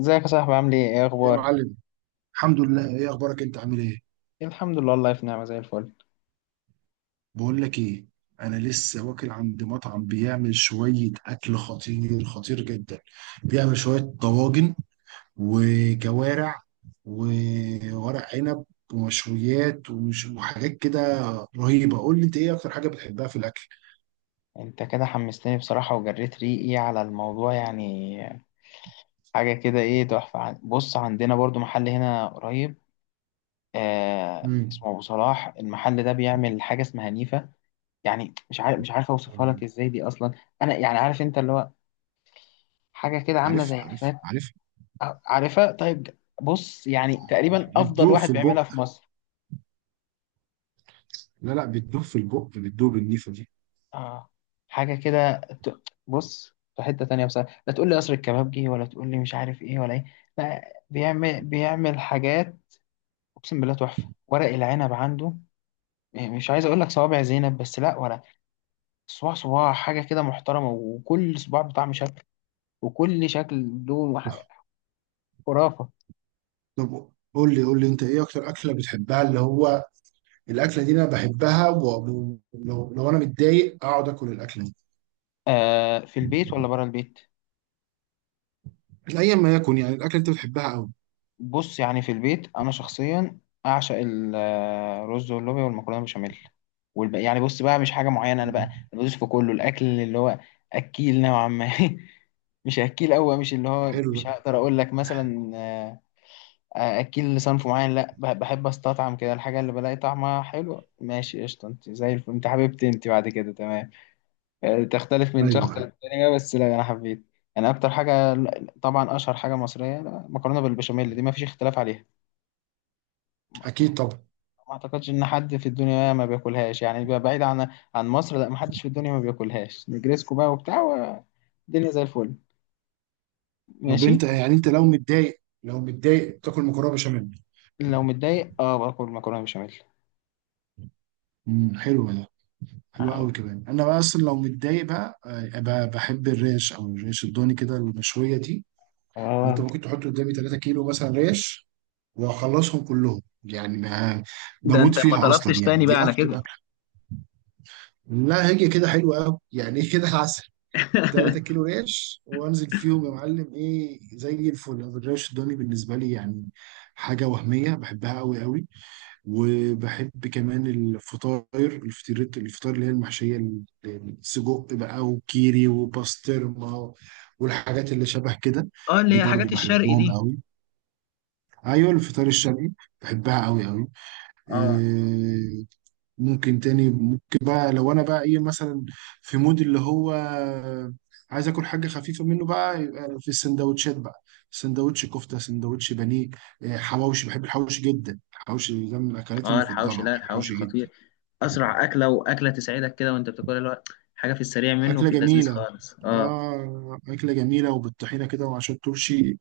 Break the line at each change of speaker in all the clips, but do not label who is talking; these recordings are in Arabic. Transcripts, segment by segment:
ازيك يا صاحبي؟ عامل ايه؟ ايه
يا
اخبارك؟
معلم. الحمد لله، ايه اخبارك؟ انت عامل ايه؟
الحمد لله والله في نعمه زي الفل.
بقول لك ايه، انا لسه واكل عند مطعم بيعمل شويه اكل خطير خطير جدا. بيعمل شويه طواجن وكوارع وورق عنب ومشويات ومش وحاجات كده رهيبه. قول لي انت ايه اكتر حاجه بتحبها في الاكل؟
انت كده حمستني بصراحه وجريت ريقي على الموضوع يعني. حاجه كده ايه تحفه بص، عندنا برضو محل هنا قريب آه،
امم.
اسمه ابو صلاح. المحل ده بيعمل حاجه اسمها نيفا. يعني مش عارف اوصفها لك ازاي دي اصلا. انا يعني عارف، انت اللي هو حاجه كده عامله
عارف
زي
عارف
الفات.
عارف
عارفها؟ طيب بص، يعني
عارف.
تقريبا افضل
بتدوب
واحد
في
بيعملها
البق؟
في مصر.
لا لا، بتدوب في البق بتدوب النيفه دي.
اه، حاجة كده بص، في حتة تانية بصراحة، لا تقول لي قصر الكبابجي ولا تقول لي مش عارف ايه ولا ايه. لا، بيعمل حاجات، اقسم بالله تحفة. ورق العنب عنده، يعني مش عايز اقول لك صوابع زينب، بس لا، ولا صباع صباع، حاجة كده محترمة، وكل صباع بطعم شكل، وكل شكل له خرافة.
طب قول لي انت ايه اكتر اكله بتحبها اللي هو؟ الاكله دي انا بحبها، لو انا متضايق اقعد اكل الاكله دي.
آه، في البيت ولا بره البيت؟
ايا ما يكن، يعني الاكله انت بتحبها قوي.
بص يعني في البيت انا شخصيا اعشق الرز واللوبيا والمكرونه بشاميل يعني بص بقى، مش حاجه معينه انا بقى،
مم.
أنا بدوس في كله، الاكل اللي هو اكيل نوعا ما. مش اكيل قوي، مش اللي هو
حلو
مش
ده.
هقدر اقول لك مثلا اكيل لصنف معين، لا، بحب استطعم كده الحاجه اللي بلاقي طعمها حلو. ماشي قشطه، انت زي الفل، انت حبيبتي، انت بعد كده تمام. آه، تختلف
ايوه
من شخص
ايوه،
للتاني بقى، بس لا انا حبيت. انا اكتر حاجه، طبعا اشهر حاجه مصريه، مكرونه بالبشاميل، دي ما فيش اختلاف عليها.
اكيد طبعا.
ما اعتقدش ان حد في الدنيا ما بياكلهاش، يعني بقى بعيد عن عن مصر، لا ما حدش في الدنيا ما بياكلهاش. نجريسكو بقى وبتاع، والدنيا زي الفل،
طب
ماشي.
انت يعني انت لو متضايق تاكل مكرونه بشاميل؟
لو متضايق اه باكل مكرونه بشاميل.
امم، حلو ده. حلو قوي
آه.
كمان. انا بقى اصلا لو متضايق بقى بحب الريش او الريش الضاني كده المشويه دي. انت
اه،
ممكن تحط قدامي 3 كيلو مثلا ريش واخلصهم كلهم، يعني ما
ده
بموت
انت ما
فيها اصلا
طلبتش
يعني،
تاني بقى
دي
على
اكتر
كده.
اكل. لا هي كده حلوه قوي يعني كده عسل. 3 كيلو ريش وانزل فيهم يا معلم، ايه زي الفل. أنا الريش الضاني بالنسبه لي يعني حاجه وهميه، بحبها قوي قوي. وبحب كمان الفطاير اللي هي المحشيه السجق بقى وكيري وباسترما والحاجات اللي شبه كده.
اه، اللي
دي
هي
برضو
حاجات الشرق
بحبهم
دي.
قوي. ايوه الفطار الشرقي، بحبها قوي قوي.
اه
ممكن تاني ممكن بقى، لو انا بقى ايه مثلا في مود اللي هو عايز اكل حاجه خفيفه منه بقى، يبقى في السندوتشات بقى. سندوتش كفته، سندوتش بانيه، حواوشي. بحب الحواوشي جدا، الحواوشي ده من اكلاتي
اه، الحوشي،
المفضله،
لا
بحب
الحوشي
الحواوشي جدا.
خطير. اسرع اكله، واكله تسعدك كده وانت بتاكلها، اللي هو حاجه في السريع منه
اكله
وفي اللذيذ
جميله.
خالص، اه.
اه اكله جميله وبالطحينه كده وعشان الترشي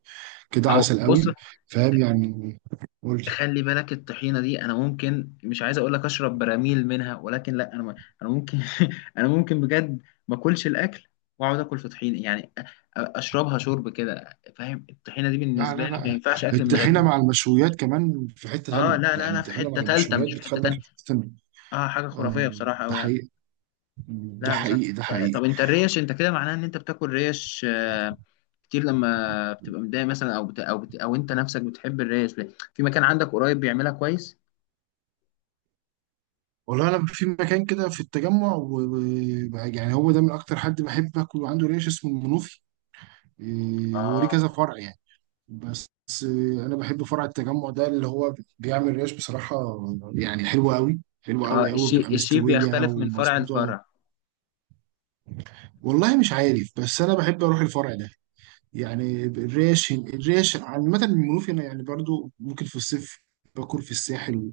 كده
اهو
عسل
بص،
قوي. فاهم يعني. قول لي.
خلي بالك الطحينه دي انا ممكن، مش عايز اقول لك اشرب براميل منها، ولكن لا انا انا ممكن، انا ممكن بجد ما اكلش الاكل واقعد اكل في طحينه، يعني اشربها شرب كده، فاهم؟ الطحينه دي
لا
بالنسبه
لا
لي ما
لا،
ينفعش اكل من غيرها.
الطحينه مع المشويات كمان في حته
اه
ثانيه،
لا لا
يعني
لا في
الطحينه مع
حته تالته
المشويات
مش في حته
بتخليك
تانيه.
في حته ثانيه.
اه، حاجه
آه،
خرافيه بصراحه
ده
قوي يعني.
حقيقي. ده
لا بصراحه،
حقيقي ده حقيقي.
طب انت الريش، انت كده معناها ان انت بتاكل ريش آه، كتير، لما بتبقى متضايق مثلا او انت نفسك بتحب الريش ليه؟ في مكان عندك قريب بيعملها كويس؟
والله انا في مكان كده في التجمع يعني هو ده من اكتر حد بحب اكل عنده ريش، اسمه المنوفي. إيه، هو ليه
اه
كذا فرع يعني؟ بس إيه، انا بحب فرع التجمع ده اللي هو بيعمل ريش بصراحة، يعني حلوة قوي حلوة
اه،
قوي قوي، بتبقى
الشيء
مستوية
بيختلف من فرع
ومظبوطة.
لفرع.
والله مش عارف بس انا بحب اروح الفرع ده. يعني الريش عامة المنوفي، انا يعني برضو ممكن في الصيف باكل في الساحل،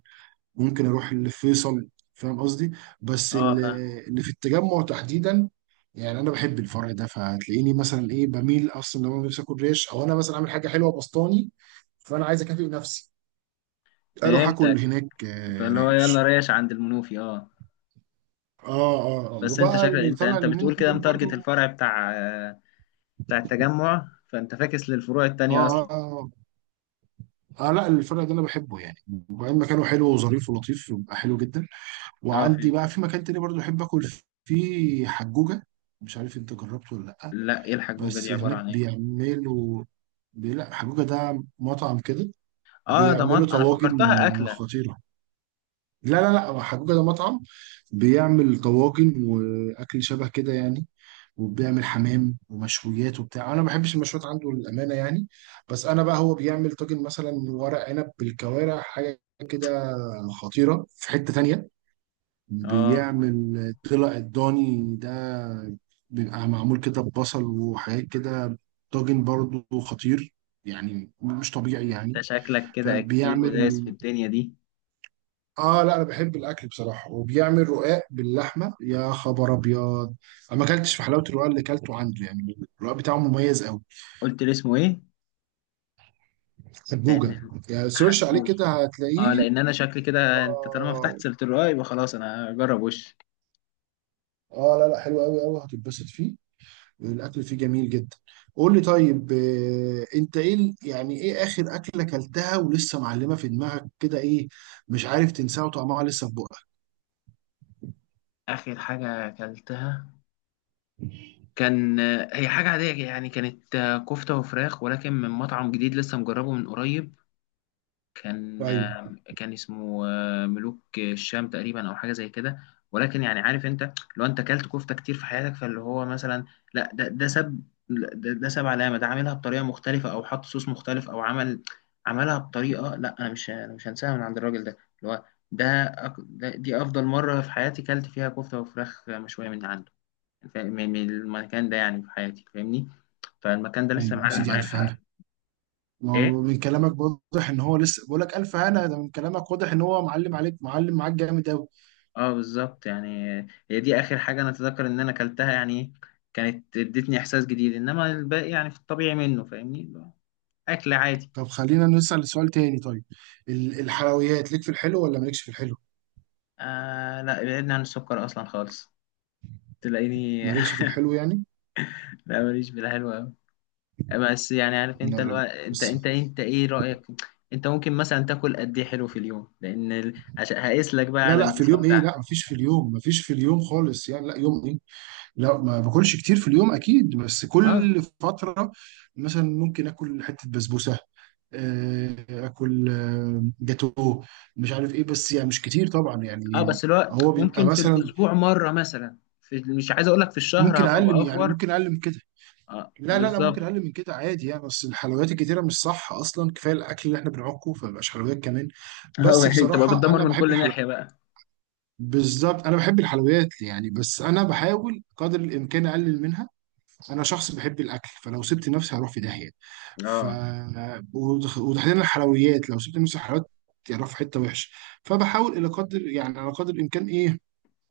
ممكن اروح اللي في فيصل، فاهم قصدي؟ بس
اه،
اللي اللي في التجمع تحديدا، يعني انا بحب الفرع ده، فهتلاقيني مثلا ايه بميل اصلا لو انا نفسي اكل ريش، او انا مثلا عامل حاجه حلوه بسطاني فانا عايز اكافئ نفسي، اروح
فهمتك،
اكل هناك
فاللي هو يلا
ريش.
ريش عند المنوفي اه.
اه اه اه.
بس انت
وبقى
شكلك،
اللي
انت
طلع
انت
اليومين
بتقول كده
دول
متارجت
برضو.
الفرع بتاع آه، بتاع التجمع، فانت فاكس للفروع
اه
التانية اصلا.
اه اه. لا الفرع ده انا بحبه يعني، وبعدين مكانه حلو وظريف ولطيف، بيبقى حلو جدا.
اه
وعندي بقى
فهمت.
في مكان تاني برضو احب اكل فيه، حجوجه. مش عارف انت جربته ولا لا.
لا، ايه الحجوجة
بس
دي؟ عبارة
هناك
عن ايه؟
بيعملوا لا حجوجة ده مطعم كده،
اه،
بيعملوا
انا
طواجن
فكرتها اكلة.
خطيرة. لا لا لا، حجوجة ده مطعم، بيعمل طواجن وأكل شبه كده يعني، وبيعمل حمام ومشويات وبتاع. أنا ما بحبش المشويات عنده للأمانة يعني، بس أنا بقى هو بيعمل طاجن مثلا ورق عنب بالكوارع حاجة كده خطيرة. في حتة تانية
اه،
بيعمل طلع الضاني ده، بيبقى معمول كده ببصل وحاجات كده، طاجن برضو خطير، يعني مش طبيعي يعني.
انت شكلك كده اكيل ودايس
فبيعمل،
في الدنيا دي.
اه لا انا بحب الاكل بصراحه. وبيعمل رقاق باللحمه، يا خبر ابيض. انا ما اكلتش في حلاوه الرقاق اللي اكلته عنده، يعني الرقاق بتاعه مميز قوي.
قلت لي اسمه ايه؟ لان
سبوجه، يعني سيرش عليه
حجوج،
كده
اه
هتلاقيه.
لان انا شكلي كده، انت طالما
اه.
فتحت سيرة الرقاق يبقى خلاص انا اجرب. وش
لا لا، حلو قوي قوي، هتتبسط فيه، الاكل فيه جميل جدا. قول لي طيب انت ايه يعني ايه اخر اكله اكلتها ولسه معلمه في دماغك كده؟ ايه مش عارف تنساها وطعمها لسه في بقك.
اخر حاجة اكلتها؟ كان، هي حاجة عادية يعني، كانت كفتة وفراخ ولكن من مطعم جديد لسه مجربه من قريب. كان،
ايوه
كان اسمه ملوك الشام تقريبا أو حاجة زي كده، ولكن يعني عارف أنت لو أنت أكلت كفتة كتير في حياتك، فاللي هو مثلا لا، ده ساب، لا، ده ساب علامة. ده عاملها بطريقة مختلفة أو حط صوص مختلف أو عمل، عملها بطريقة، لا أنا مش هنساها من عند الراجل ده اللي هو، ده دي أفضل مرة في حياتي كلت فيها كفتة وفراخ مشوية من عنده. من من المكان ده يعني في حياتي فاهمني، فالمكان ده لسه
ايوه، يا
معلق
سيدي
معايا
الف هنا. ما
ايه.
هو من كلامك واضح ان هو لسه، بقول لك الف هنا ده من كلامك واضح ان هو معلم عليك، معلم معاك جامد قوي.
اه بالظبط يعني، هي دي اخر حاجه انا اتذكر ان انا اكلتها يعني، كانت ادتني احساس جديد، انما الباقي يعني في الطبيعي منه فاهمني، اكل عادي.
طب خلينا نسال سؤال تاني طيب. الحلويات ليك في الحلو ولا مالكش في الحلو؟
آه لا، بعدنا عن السكر اصلا خالص، تلاقيني
مالكش في الحلو يعني.
لا ماليش في الحلو قوي. بس يعني عارف
لا
انت اللي هو،
لا.
انت
بس
انت انت ايه رايك؟ انت ممكن مثلا تاكل قد ايه حلو في اليوم؟ لان عشان هقيس لك بقى
لا
على
لا في
النسبه
اليوم ايه،
بتاعتك.
لا مفيش في اليوم، مفيش في اليوم خالص يعني، لا يوم إيه؟ لا ما باكلش كتير في اليوم اكيد، بس
اه
كل فتره مثلا ممكن اكل حته بسبوسه، اكل جاتو، مش عارف ايه، بس يعني مش كتير طبعا
اه،
يعني.
بس الوقت
هو بيبقى
ممكن في
مثلا
الاسبوع مره مثلا، في مش عايز اقول لك في الشهر
ممكن
هبقى
يعني
بافور.
ممكن اقل من كده.
اه
لا لا لا،
بالظبط.
ممكن اقل من كده عادي يعني، بس الحلويات الكتيره مش صح اصلا، كفايه الاكل اللي احنا بنعكه، فمبقاش حلويات كمان.
اه،
بس
يعني تبقى
بصراحه
بتدمر
انا
من
بحب
كل
الحلويات،
ناحيه بقى.
بالظبط انا بحب الحلويات يعني، بس انا بحاول قدر الامكان اقلل منها. انا شخص بحب الاكل، فلو سبت نفسي هروح في داهيه. ف
اه
وتحديدا الحلويات، لو سبت نفسي حلويات هروح في حته وحشه. فبحاول الى قدر يعني على قدر الامكان ايه،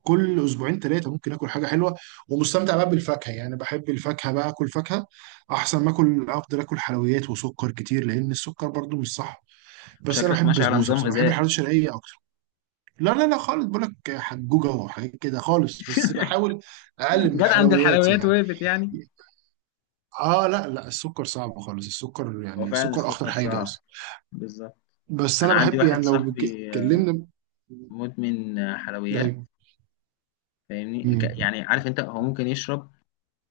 كل اسبوعين ثلاثه ممكن اكل حاجه حلوه، ومستمتع بقى بالفاكهه. يعني بحب الفاكهه بقى، اكل فاكهه احسن ما اكل، افضل اكل حلويات وسكر كتير لان السكر برضو مش صح. بس انا
شكلك
بحب
ماشي على
البسبوسه
نظام
بصراحه، بحب
غذائي.
الحلويات الشرقيه اكتر. لا لا لا خالص، بقول لك حجوجه وحاجات كده خالص، بس بحاول اقلل من
جت عند
الحلويات
الحلويات
يعني.
وقفت يعني.
اه لا لا، السكر صعب خالص، السكر
هو
يعني
فعلا
السكر اخطر
السكر
حاجه
صعب،
اصلا.
بالظبط.
بس انا
انا عندي
بحب،
واحد
يعني لو
صاحبي آه،
اتكلمنا.
مدمن حلويات،
ايوه.
فاهمني؟
أمم.
يعني عارف انت هو ممكن يشرب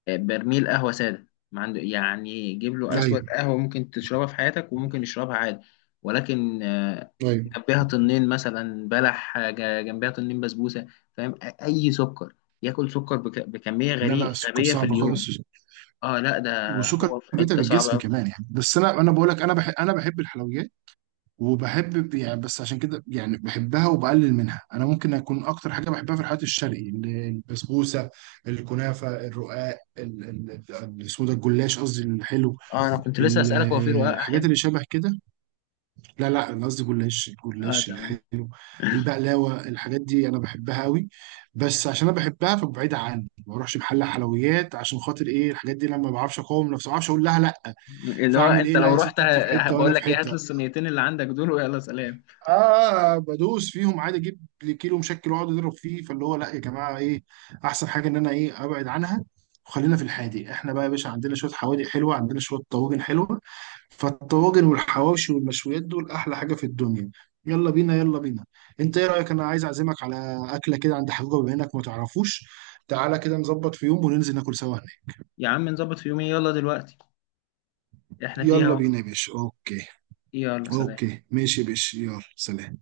برميل قهوة سادة ما عنده يعني، جيب له أسود
ايوه
قهوة ممكن تشربها في حياتك، وممكن يشربها عادي، ولكن آه،
ايوه.
جنبها طنين مثلا بلح، آه، جنبها طنين بسبوسة، فاهم؟ أي سكر، ياكل سكر بكمية
لا لا،
غريبة
السكر
غبية في
صعب
اليوم.
خالص،
اه لا، ده
وسكر
هو في
بيتعب
حتة صعبة
الجسم كمان
أوي.
يعني. بس انا بقول لك انا بحب الحلويات، وبحب يعني، بس عشان كده يعني بحبها وبقلل منها. انا ممكن اكون اكتر حاجه بحبها في الحلويات الشرقي البسبوسه، الكنافه، الرقاق السودا، الجلاش قصدي الحلو،
اه أنا كنت لسه أسألك، هو في رقاق
الحاجات
حلو؟
اللي شبه كده. لا لا، انا قصدي
اه
الجلاش
تمام.
الحلو، البقلاوه، الحاجات دي انا بحبها قوي. بس عشان انا بحبها فبعيد عني، ما اروحش محل حلويات عشان خاطر ايه الحاجات دي، لما ما بعرفش اقاوم نفسي، ما بعرفش اقول لها لا.
اللي هو
فاعمل
أنت
ايه؟ لا
لو
يا
رحت
ست، انت في حته وانا
بقول
في
لك إيه، هات لي
حته.
الصينيتين اللي عندك دول ويلا سلام.
اه بدوس فيهم عادي، اجيب لي كيلو مشكل واقعد اضرب فيه. فاللي هو لا يا جماعه، ايه احسن حاجه ان انا ايه ابعد عنها. وخلينا في الحادق احنا بقى يا باشا، عندنا شويه حوادق حلوه، عندنا شويه طواجن حلوه، فالطواجن والحواوشي والمشويات دول احلى حاجه في الدنيا. يلا بينا، يلا بينا. انت ايه رايك؟ انا عايز اعزمك على اكله كده عند حجوجه، بما انك ما تعرفوش، تعالى كده نظبط في يوم وننزل ناكل سوا هناك.
يا عم نظبط في يومين، يلا دلوقتي إحنا فيها
يلا
أهو.
بينا يا باشا، اوكي.
يلا سلام.
اوكي ماشي يا باشا، يلا سلام.